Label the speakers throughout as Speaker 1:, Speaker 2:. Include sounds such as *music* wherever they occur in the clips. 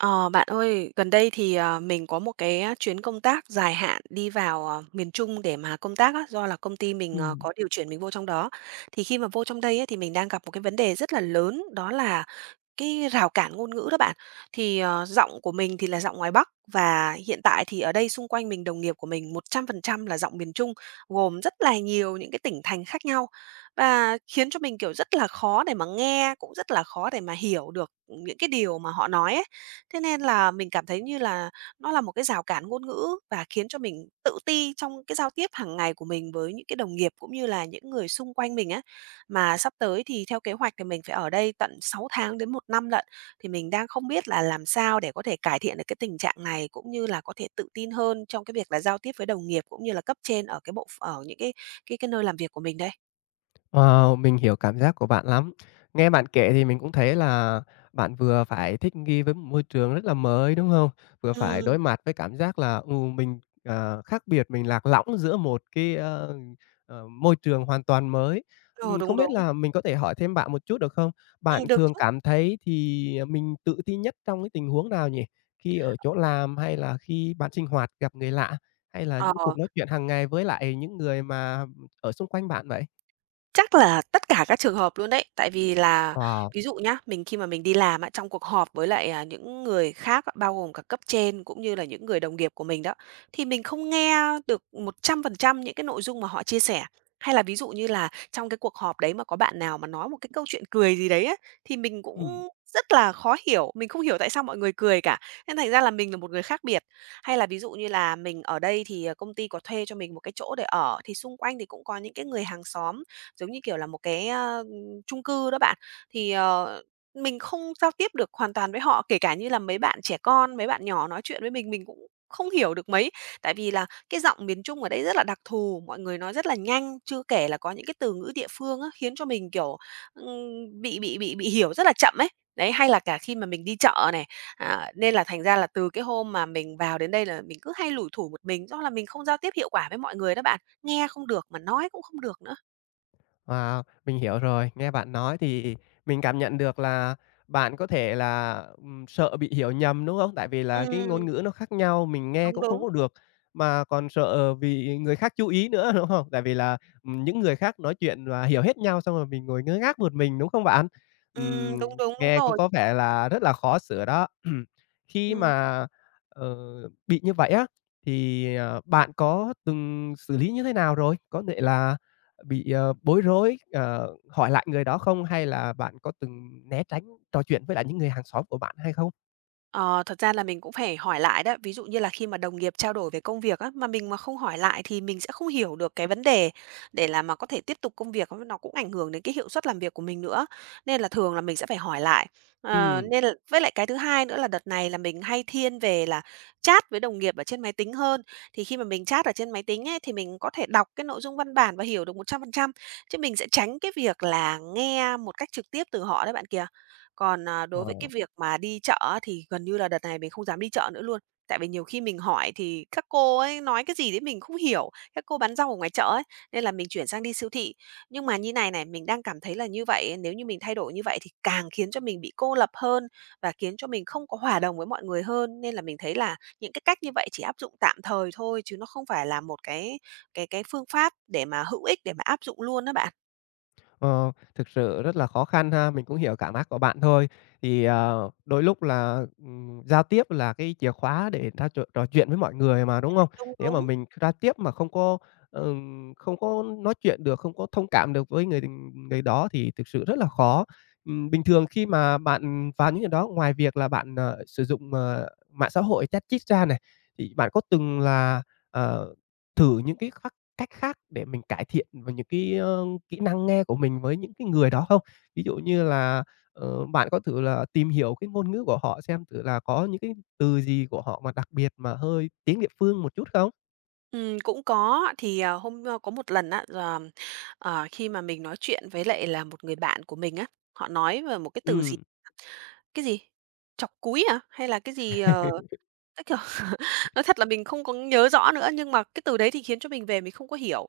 Speaker 1: Ờ, bạn ơi, gần đây thì, ờ, mình có một cái, a, chuyến công tác dài hạn đi vào, ờ, miền Trung để mà công tác á, do là công ty mình, ờ,
Speaker 2: Ừm.
Speaker 1: có điều chuyển mình vô trong đó, thì khi mà vô trong đây ấy, thì mình đang gặp một cái vấn đề rất là lớn, đó là cái rào cản ngôn ngữ đó bạn. Thì, ờ, giọng của mình thì là giọng ngoài Bắc và hiện tại thì ở đây xung quanh mình, đồng nghiệp của mình 100% là giọng miền Trung, gồm rất là nhiều những cái tỉnh thành khác nhau và khiến cho mình, kiểu, rất là khó để mà nghe, cũng rất là khó để mà hiểu được những cái điều mà họ nói ấy. Thế nên là mình cảm thấy như là nó là một cái rào cản ngôn ngữ, và khiến cho mình tự ti trong cái giao tiếp hàng ngày của mình với những cái đồng nghiệp, cũng như là những người xung quanh mình á. Mà sắp tới thì theo kế hoạch thì mình phải ở đây tận 6 tháng đến 1 năm lận, thì mình đang không biết là làm sao để có thể cải thiện được cái tình trạng này, cũng như là có thể tự tin hơn trong cái việc là giao tiếp với đồng nghiệp cũng như là cấp trên ở cái bộ ph ở những cái cái cái nơi làm việc của mình đây?
Speaker 2: Wow, mình hiểu cảm giác của bạn lắm. Nghe bạn kể thì mình cũng thấy là bạn vừa phải thích nghi với một môi trường rất là mới, đúng hông? Vừa phải
Speaker 1: Ừm.
Speaker 2: đối mặt với cảm giác là, ừ, mình, à, khác biệt, mình lạc lõng giữa một cái, a, à, môi trường hoàn toàn mới.
Speaker 1: Ừ,
Speaker 2: Ừm,
Speaker 1: đúng,
Speaker 2: không biết
Speaker 1: đúng.
Speaker 2: là mình có thể hỏi thêm bạn một chút được không?
Speaker 1: Ừm,
Speaker 2: Bạn
Speaker 1: được
Speaker 2: thường
Speaker 1: chứ.
Speaker 2: cảm thấy thì, à, mình tự ti nhất trong cái tình huống nào nhỉ? Khi ở chỗ làm, hay là khi bạn sinh hoạt gặp người lạ, hay là
Speaker 1: Ờ.
Speaker 2: những cuộc nói chuyện hàng ngày với lại những người mà, ừm, ở xung quanh bạn vậy?
Speaker 1: Chắc là tất cả các trường hợp luôn đấy. Tại vì là
Speaker 2: Wow.
Speaker 1: ví dụ nhá, mình khi mà mình đi làm á, trong cuộc họp với lại, à, những người khác, bao gồm cả cấp trên cũng như là những người đồng nghiệp của mình đó, thì mình không nghe được 100% những cái nội dung mà họ chia sẻ. Hay là ví dụ như là trong cái cuộc họp đấy mà có bạn nào mà nói một cái câu chuyện cười gì đấy á, thì mình
Speaker 2: Ừm.
Speaker 1: cũng rất là khó hiểu, mình không hiểu tại sao mọi người cười cả, nên thành ra là mình là một người khác biệt. Hay là ví dụ như là mình ở đây thì, ờ, công ty có thuê cho mình một cái chỗ để ở, thì xung quanh thì cũng có những cái người hàng xóm, giống như kiểu, là một cái, ơ, chung cư đó bạn, thì, ờ, mình không giao tiếp được hoàn toàn với họ. Kể cả như là mấy bạn trẻ con, mấy bạn nhỏ nói chuyện với mình, mình cũng không hiểu được mấy, tại vì là cái giọng miền Trung ở đây rất là đặc thù, mọi người nói rất là nhanh, chưa kể là có những cái từ ngữ địa phương á, khiến cho mình, kiểu, ưm, bị bị bị bị hiểu rất là chậm ấy. Đấy, hay là cả khi mà mình đi chợ này, à, nên là thành ra là từ cái hôm mà mình vào đến đây là mình cứ hay lủi thủi một mình, do là mình không giao tiếp hiệu quả với mọi người đó bạn, nghe không được mà nói cũng không được nữa.
Speaker 2: Wow! Mình hiểu rồi. Nghe bạn nói thì mình cảm nhận được là bạn có thể là, ừm, sợ bị hiểu nhầm, đúng không? Tại vì là cái ngôn
Speaker 1: Ừm.
Speaker 2: ngữ nó khác nhau, mình nghe
Speaker 1: Đúng,
Speaker 2: cũng không
Speaker 1: đúng.
Speaker 2: có được, mà còn sợ bị người khác chú ý nữa, đúng hông? Tại vì là, ừm, những người khác nói chuyện và hiểu hết nhau xong rồi mình ngồi ngơ ngác một mình, đúng không bạn?
Speaker 1: Ừm,
Speaker 2: Ừm,
Speaker 1: đúng, đúng, đúng
Speaker 2: nghe cũng
Speaker 1: rồi.
Speaker 2: có vẻ là rất là khó sửa đó. *clears throat* Khi
Speaker 1: Ừm.
Speaker 2: mà, ờ, bị như vậy á thì, ờ, bạn có từng xử lý như thế nào rồi? Có thể là bị, ờ, bối rối, ờ, hỏi lại người đó không? Hay là bạn có từng né tránh trò chuyện với lại những người hàng xóm của bạn hay không?
Speaker 1: Ờ, thật ra là mình cũng phải hỏi lại đó. Ví dụ như là khi mà đồng nghiệp trao đổi về công việc á, mà mình mà không hỏi lại thì mình sẽ không hiểu được cái vấn đề để là mà có thể tiếp tục công việc, nó cũng ảnh hưởng đến cái hiệu suất làm việc của mình nữa, nên là thường là mình sẽ phải hỏi lại. Ờ,
Speaker 2: Ừm.
Speaker 1: nên l với lại cái thứ hai nữa là đợt này là mình hay thiên về là chat với đồng nghiệp ở trên máy tính hơn, thì khi mà mình chat ở trên máy tính ấy, thì mình có thể đọc cái nội dung văn bản và hiểu được 100%, chứ mình sẽ tránh cái việc là nghe một cách trực tiếp từ họ đấy bạn kìa. Còn, à, đối với cái
Speaker 2: Ờ.
Speaker 1: việc mà đi chợ á thì gần như là đợt này mình không dám đi chợ nữa luôn, tại vì nhiều khi mình hỏi thì các cô ấy nói cái gì đấy mình không hiểu, các cô bán rau ở ngoài chợ ấy, nên là mình chuyển sang đi siêu thị. Nhưng mà như này này, mình đang cảm thấy là như vậy, nếu như mình thay đổi như vậy thì càng khiến cho mình bị cô lập hơn và khiến cho mình không có hòa đồng với mọi người hơn. Nên là mình thấy là những cái cách như vậy chỉ áp dụng tạm thời thôi, chứ nó không phải là một cái cái cái phương pháp để mà hữu ích, để mà áp dụng luôn á bạn.
Speaker 2: Ờ, thực sự rất là khó khăn ha. Mình cũng hiểu cảm ác của bạn thôi. Thì, à, đôi lúc là, ừm, giao tiếp là cái chìa khóa để ta trò trò chuyện với mọi người mà, đúng
Speaker 1: *unintelligible*
Speaker 2: hông?
Speaker 1: Đúng,
Speaker 2: Nếu mà
Speaker 1: đúng.
Speaker 2: mình giao tiếp mà không có, ờ, không có nói chuyện được, không có thông cảm được với người đ người đó, thì thực sự rất là khó. Ừm, bình thường khi mà bạn và những người đó ngoài việc là bạn, ờ, sử dụng, ờ, mạng xã hội chat chít ra này, thì bạn có từng là, ờ, thử những cái khác cách khác để mình cải thiện về những cái, ơ, kỹ năng nghe của mình với những cái người đó không? Ví dụ như là, ờ, bạn có thử là tìm hiểu cái ngôn ngữ của họ xem thử là có những cái từ gì của họ mà đặc biệt mà hơi tiếng địa phương một chút không?
Speaker 1: Ừm, cũng có. Thì, ờ, hôm ơ, có một lần á, là, ờ, khi mà mình nói chuyện với lại là một người bạn của mình á, họ nói về một cái từ gì
Speaker 2: Ừm.
Speaker 1: *unintelligible* cái gì, trọc cúi hả? Hay là cái gì, ờ, nó kiểu, *laughs*
Speaker 2: *laughs*
Speaker 1: nói thật là mình không có nhớ rõ nữa, nhưng mà cái từ đấy thì khiến cho mình về mình không có hiểu.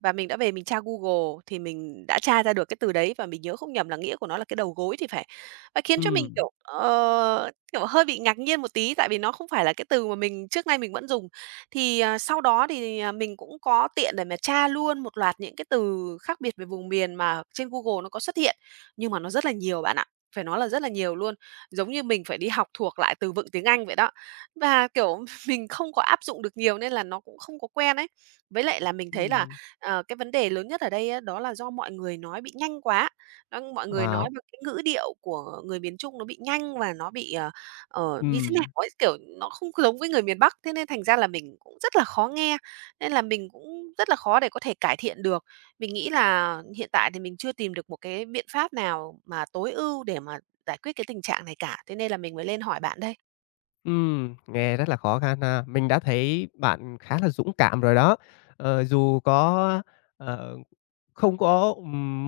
Speaker 1: Và mình đã về mình tra Google, thì mình đã tra ra được cái từ đấy và mình nhớ không nhầm là nghĩa của nó là cái đầu gối thì phải. Ờ, khiến cho mình,
Speaker 2: Ừm.
Speaker 1: kiểu, ờ, kiểu, hơi bị ngạc nhiên một tí, tại vì nó không phải là cái từ mà mình trước nay mình vẫn dùng. Thì, ờ, sau đó, thì, à, mình cũng có tiện để mà tra luôn một loạt những cái từ khác biệt về vùng miền mà trên Google nó có xuất hiện. Nhưng mà nó rất là nhiều bạn ạ, phải nói là rất là nhiều luôn. Giống như mình phải đi học thuộc lại từ vựng tiếng Anh vậy đó. Và, kiểu, mình không có áp dụng được nhiều nên là nó cũng không có quen ấy. Với lại là mình thấy là,
Speaker 2: Ừm.
Speaker 1: ờ, cái vấn đề lớn nhất ở đây á, đó là do mọi người nó bị nhanh quá. Ưm, mọi người
Speaker 2: À.
Speaker 1: nói với cái ngữ điệu của người miền Trung nó bị nhanh và nó bị, ờ, ờ, như thế nào
Speaker 2: Ừm.
Speaker 1: ấy, kiểu, nó không có giống với người miền Bắc. Thế nên thành ra là mình cũng rất là khó nghe, nên là mình cũng rất là khó để có thể cải thiện được. Mình nghĩ là hiện tại thì mình chưa tìm được một cái biện pháp nào mà tối ưu để mà giải quyết cái tình trạng này cả. Thế nên là mình mới lên hỏi bạn đây.
Speaker 2: Ừm, nghe rất là khó khăn ha! Mình đã thấy bạn khá là dũng cảm rồi đó. Ờ, dù có ờ, không có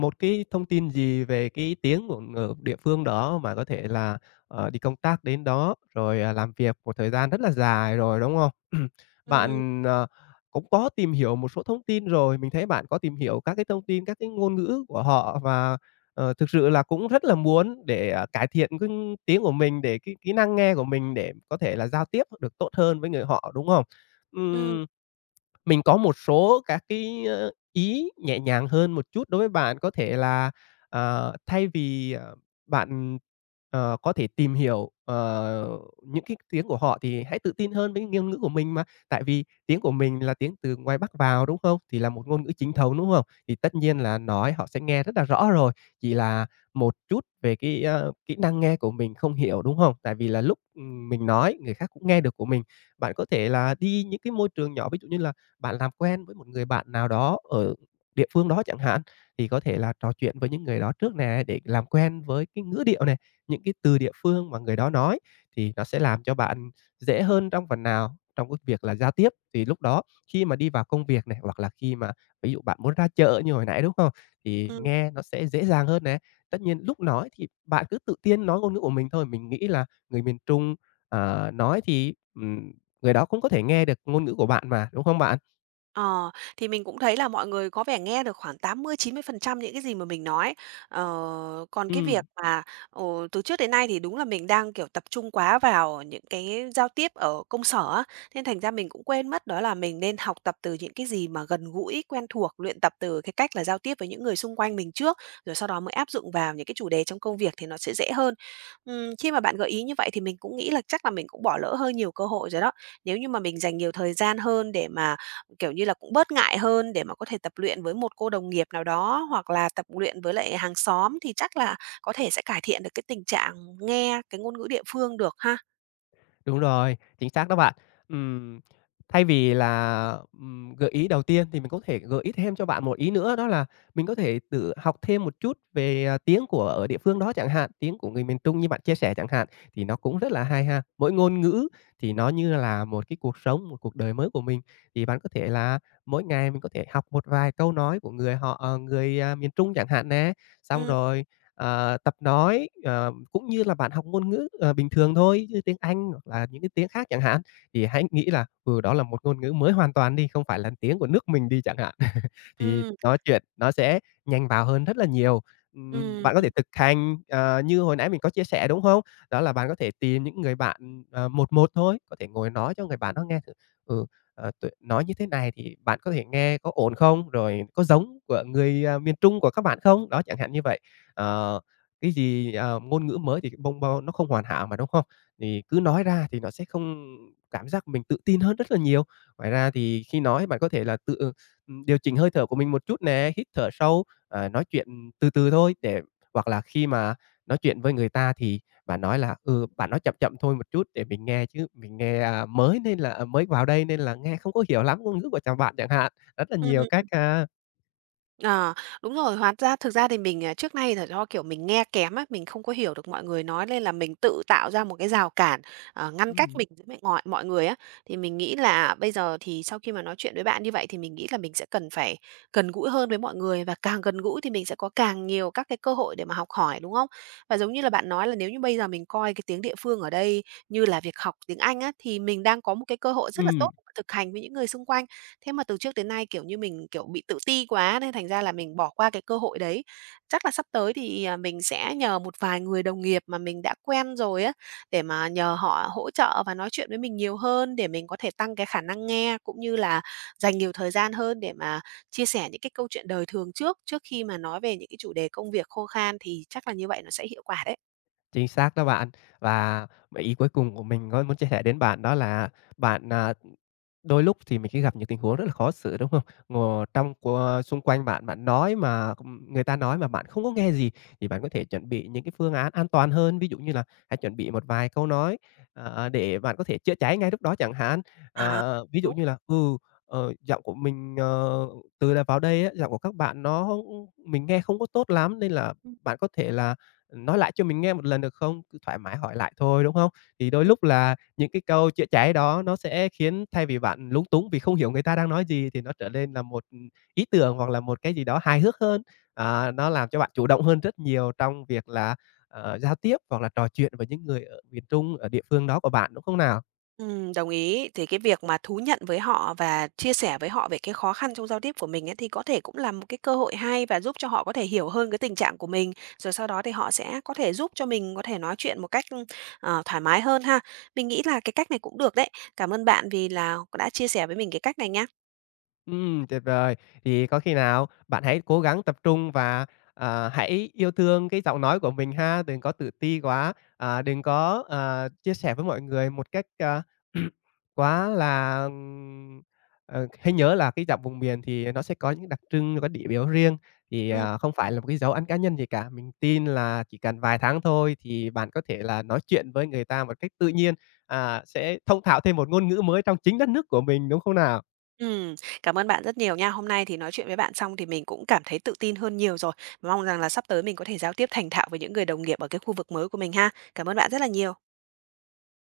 Speaker 2: một cái thông tin gì về cái tiếng của ng địa phương đó và có thể là, à, đi công tác đến đó rồi làm việc một thời gian rất là dài rồi, đúng không? *clears throat*
Speaker 1: Ừm.
Speaker 2: Bạn, ờ, cũng có tìm hiểu một số thông tin rồi, mình thấy bạn có tìm hiểu các cái thông tin các cái ngôn ngữ của họ và, ờ, thực sự là cũng rất là muốn để cải thiện cái ng tiếng của mình để cái kỹ năng nghe của mình để có thể là giao tiếp được tốt hơn với người họ, đúng không?
Speaker 1: Ừm.
Speaker 2: Ừm, mình có một số các cái ý nhẹ nhàng hơn một chút đối với bạn, có thể là, ờ, thay vì, ờ, bạn, ờ, có thể tìm hiểu, ờ, những cái tiếng của họ thì hãy tự tin hơn với ngôn ngữ của mình mà tại vì tiếng của mình là tiếng từ ngoài Bắc vào, đúng không? Thì là một ngôn ngữ chính thống, đúng không? Thì tất nhiên là nói họ sẽ nghe rất là rõ rồi, chỉ là một chút về cái, a, kỹ năng nghe của mình không hiểu, đúng không? Tại vì là lúc mình nói người khác cũng nghe được của mình. Bạn có thể là đi những cái môi trường nhỏ ví dụ như là bạn làm quen một người bạn nào đó ở địa phương đó chẳng hạn, thì có thể là trò chuyện với những người đó trước nè, để làm quen với cái ngữ điệu nè, những cái từ địa phương mà người đó nói, thì nó sẽ làm cho bạn dễ hơn trong phần nào trong cái việc là giao tiếp, thì lúc đó khi mà đi vào công việc này hoặc là khi mà ví dụ bạn muốn ra chợ như hồi nãy, đúng không? Thì
Speaker 1: Ừm.
Speaker 2: nghe nó sẽ dễ dàng hơn nè. Tất nhiên lúc nói thì bạn cứ tự tin nói ngôn ngữ của mình thôi, mình nghĩ là người miền Trung, ờ, nói thì, ừm, người đó cũng có thể nghe được ngôn ngữ của bạn mà, đúng không bạn?
Speaker 1: Ờ, thì mình cũng thấy là mọi người có vẻ nghe được khoảng 80-90% những cái gì mà mình nói. Ờ, còn cái việc
Speaker 2: Ừm.
Speaker 1: mà, ồ, từ trước đến nay thì đúng là mình đang, kiểu, tập trung quá vào những cái giao tiếp ở công sở á, nên thành ra mình cũng quên mất, đó là mình nên học tập từ những cái gì mà gần gũi, quen thuộc, luyện tập từ cái cách là giao tiếp với những người xung quanh mình trước, rồi sau đó mới áp dụng vào những cái chủ đề trong công việc thì nó sẽ dễ hơn. Ừm, khi mà bạn gợi ý như vậy thì mình cũng nghĩ là chắc là mình cũng bỏ lỡ hơi nhiều cơ hội rồi đó. Nếu như mà mình dành nhiều thời gian hơn để mà, kiểu như là, cũng bớt ngại hơn để mà có thể tập luyện với một cô đồng nghiệp nào đó hoặc là tập luyện với lại hàng xóm thì chắc là có thể sẽ cải thiện được cái tình trạng nghe cái ngôn ngữ địa phương được ha.
Speaker 2: Đúng rồi, chính xác đó bạn. Ừm. Thay vì là, ừm, gợi ý đầu tiên thì mình có thể gợi ý thêm cho bạn một ý nữa đó là mình có thể tự học thêm một chút về, ờ, tiếng của ở địa phương đó chẳng hạn, tiếng của người miền Trung như bạn chia sẻ chẳng hạn, thì nó cũng rất là hay ha. Mỗi ngôn ngữ thì nó như là một cái cuộc sống, cuộc đời mới của mình, thì bạn có thể là mỗi ngày mình có thể học một vài câu nói của người họ à, người miền Trung chẳng hạn nè, xong
Speaker 1: Ừm.
Speaker 2: rồi, ờ, tập nói, ờ, cũng như là bạn học ngôn ngữ, ờ, bình thường thôi, như tiếng Anh hoặc là những cái tiếng khác chẳng hạn. Thì hãy nghĩ là, ừ, đó là một ngôn ngữ mới hoàn toàn đi, không phải là tiếng của nước mình đi chẳng hạn, *laughs* thì
Speaker 1: Ừm.
Speaker 2: nói chuyện nó sẽ nhanh vào hơn rất là nhiều. Ừm,
Speaker 1: Ừm,
Speaker 2: bạn có
Speaker 1: ừm.
Speaker 2: thể thực hành, ờ, như hồi nãy mình có chia sẻ, đúng không? Đó là bạn có thể tìm những người bạn, ờ, 1:1 thôi, có thể ngồi nói cho người bạn đó nghe thử: "Ừ, ờ, tôi nói như thế này thì bạn có thể nghe có ổn không?" Rồi "Có giống của người, à, miền Trung của các bạn không?" Đó, chẳng hạn như vậy. Ờ, cái gì, ờ, ngôn ngữ mới thì bông bô nó không hoàn hảo mà, đúng không? Thì cứ nói ra thì nó sẽ không cảm giác mình tự tin hơn rất là nhiều. Ngoài ra thì khi nói bạn có thể là tự, ừm, điều chỉnh hơi thở của mình một chút nè, hít thở sâu, ờ, nói chuyện từ từ thôi để hoặc là khi mà nói chuyện với người ta thì bạn nói là "Ừ, bạn nói chậm chậm thôi một chút để mình nghe, chứ mình nghe, a, mới nên là mới vào đây nên là nghe không có hiểu lắm ngôn ngữ của chồng bạn" chẳng hạn, rất là
Speaker 1: Ừm,
Speaker 2: nhiều cách
Speaker 1: ừm.
Speaker 2: ha.
Speaker 1: Ờ, đúng rồi hóa ra thực ra thì mình, à, trước nay là do, kiểu, mình nghe kém á, mình không có hiểu được mọi người nói nên là mình tự tạo ra một cái rào cản, ờ, ngăn cách
Speaker 2: Ừm.
Speaker 1: mình với mẹ ngọi mọi người á. Thì mình nghĩ là bây giờ thì sau khi mà nói chuyện với bạn như vậy thì mình nghĩ là mình sẽ cần phải gần gũi hơn với mọi người và càng gần gũi thì mình sẽ có càng nhiều các cái cơ hội để mà học hỏi, đúng không? Và giống như là bạn nói là nếu như bây giờ mình coi cái tiếng địa phương ở đây như là việc học tiếng Anh á, thì mình đang có một cái cơ hội rất là tốt
Speaker 2: Ừm.
Speaker 1: thực hành với những người xung quanh, thế mà từ trước tới nay, kiểu, như mình, kiểu, bị tự ti quá nên thành ra là mình bỏ qua cái cơ hội đấy, chắc là sắp tới thì mình sẽ nhờ một vài người đồng nghiệp mà mình đã quen rồi á, để mà nhờ họ hỗ trợ và nói chuyện với mình nhiều hơn, để mình có thể tăng cái khả năng nghe cũng như là dành nhiều thời gian hơn để mà chia sẻ những cái câu chuyện đời thường trước, trước khi mà nói về những cái chủ đề công việc khô khan thì chắc là như vậy nó sẽ hiệu quả đấy.
Speaker 2: Chính xác đó bạn. Và ý cuối cùng của mình có muốn chia sẻ đến bạn đó là bạn, à, đôi lúc thì mình sẽ gặp những tình huống rất là khó xử, đúng không? Ngồi trong co xung quanh bạn, bạn nói mà người ta nói mà bạn không có nghe gì thì bạn có thể chuẩn bị những cái phương án an toàn hơn. Ví dụ như là hãy chuẩn bị một vài câu nói, ờ, để bạn có thể chữa cháy ngay lúc đó chẳng hạn.
Speaker 1: À,
Speaker 2: À, ví dụ
Speaker 1: đúng.
Speaker 2: như là "Ừ, ờ, giọng của mình, ờ, từ đợt vào đây á, giọng của các bạn nó mình nghe không có tốt lắm, nên là bạn có thể là nói lại cho mình nghe một lần, được không?" Cứ thoải mái hỏi lại thôi, đúng không? Thì đôi
Speaker 1: *unintelligible*
Speaker 2: lúc là những cái câu chữa cháy đó nó sẽ khiến thay vì bạn lúng túng vì không hiểu người ta đang nói gì thì nó trở nên là một ý tưởng hoặc là một cái gì đó hài hước hơn. À, nó làm cho bạn chủ động hơn rất nhiều trong việc là, à, giao tiếp hoặc là trò chuyện với những người ở miền Trung, ở địa phương đó của bạn, đúng không nào?
Speaker 1: Ừm, đồng ý, thì cái việc mà thú nhận với họ và chia sẻ với họ về cái khó khăn trong giao tiếp của mình ấy, thì có thể cũng là một cái cơ hội hay và giúp cho họ có thể hiểu hơn cái tình trạng của mình, rồi sau đó thì họ sẽ có thể giúp cho mình có thể nói chuyện một cách, ưm, ờ, thoải mái hơn ha? Mình nghĩ là cái cách này cũng được đấy, cảm ơn bạn vì là đã chia sẻ với mình cái cách này nha.
Speaker 2: Ừm, tuyệt vời! Thì có khi nào bạn hãy cố gắng tập trung và, à, hãy yêu thương cái giọng nói của mình ha, đừng có tự ti quá, à, đừng có, à, chia sẻ với mọi người một cách, à, *clears throat* quá là, ừm, ừ, hãy nhớ là cái giọng vùng miền thì nó sẽ có những đặc trưng, có điểm yếu riêng thì,
Speaker 1: Ừm.
Speaker 2: à, không phải là một cái dấu ấn cá nhân gì cả. Mình tin là chỉ cần vài tháng thôi thì bạn có thể là nói chuyện với người ta một cách tự nhiên, à, sẽ thông thạo thêm một ngôn ngữ mới trong chính đất nước của mình, đúng không nào?
Speaker 1: Ừm, cảm ơn bạn rất nhiều nha. Hôm nay thì nói chuyện với bạn xong thì mình cũng cảm thấy tự tin hơn nhiều rồi, mong rằng là sắp tới mình có thể giao tiếp thành thạo với những người đồng nghiệp ở cái khu vực mới của mình ha. Cảm ơn bạn rất là nhiều.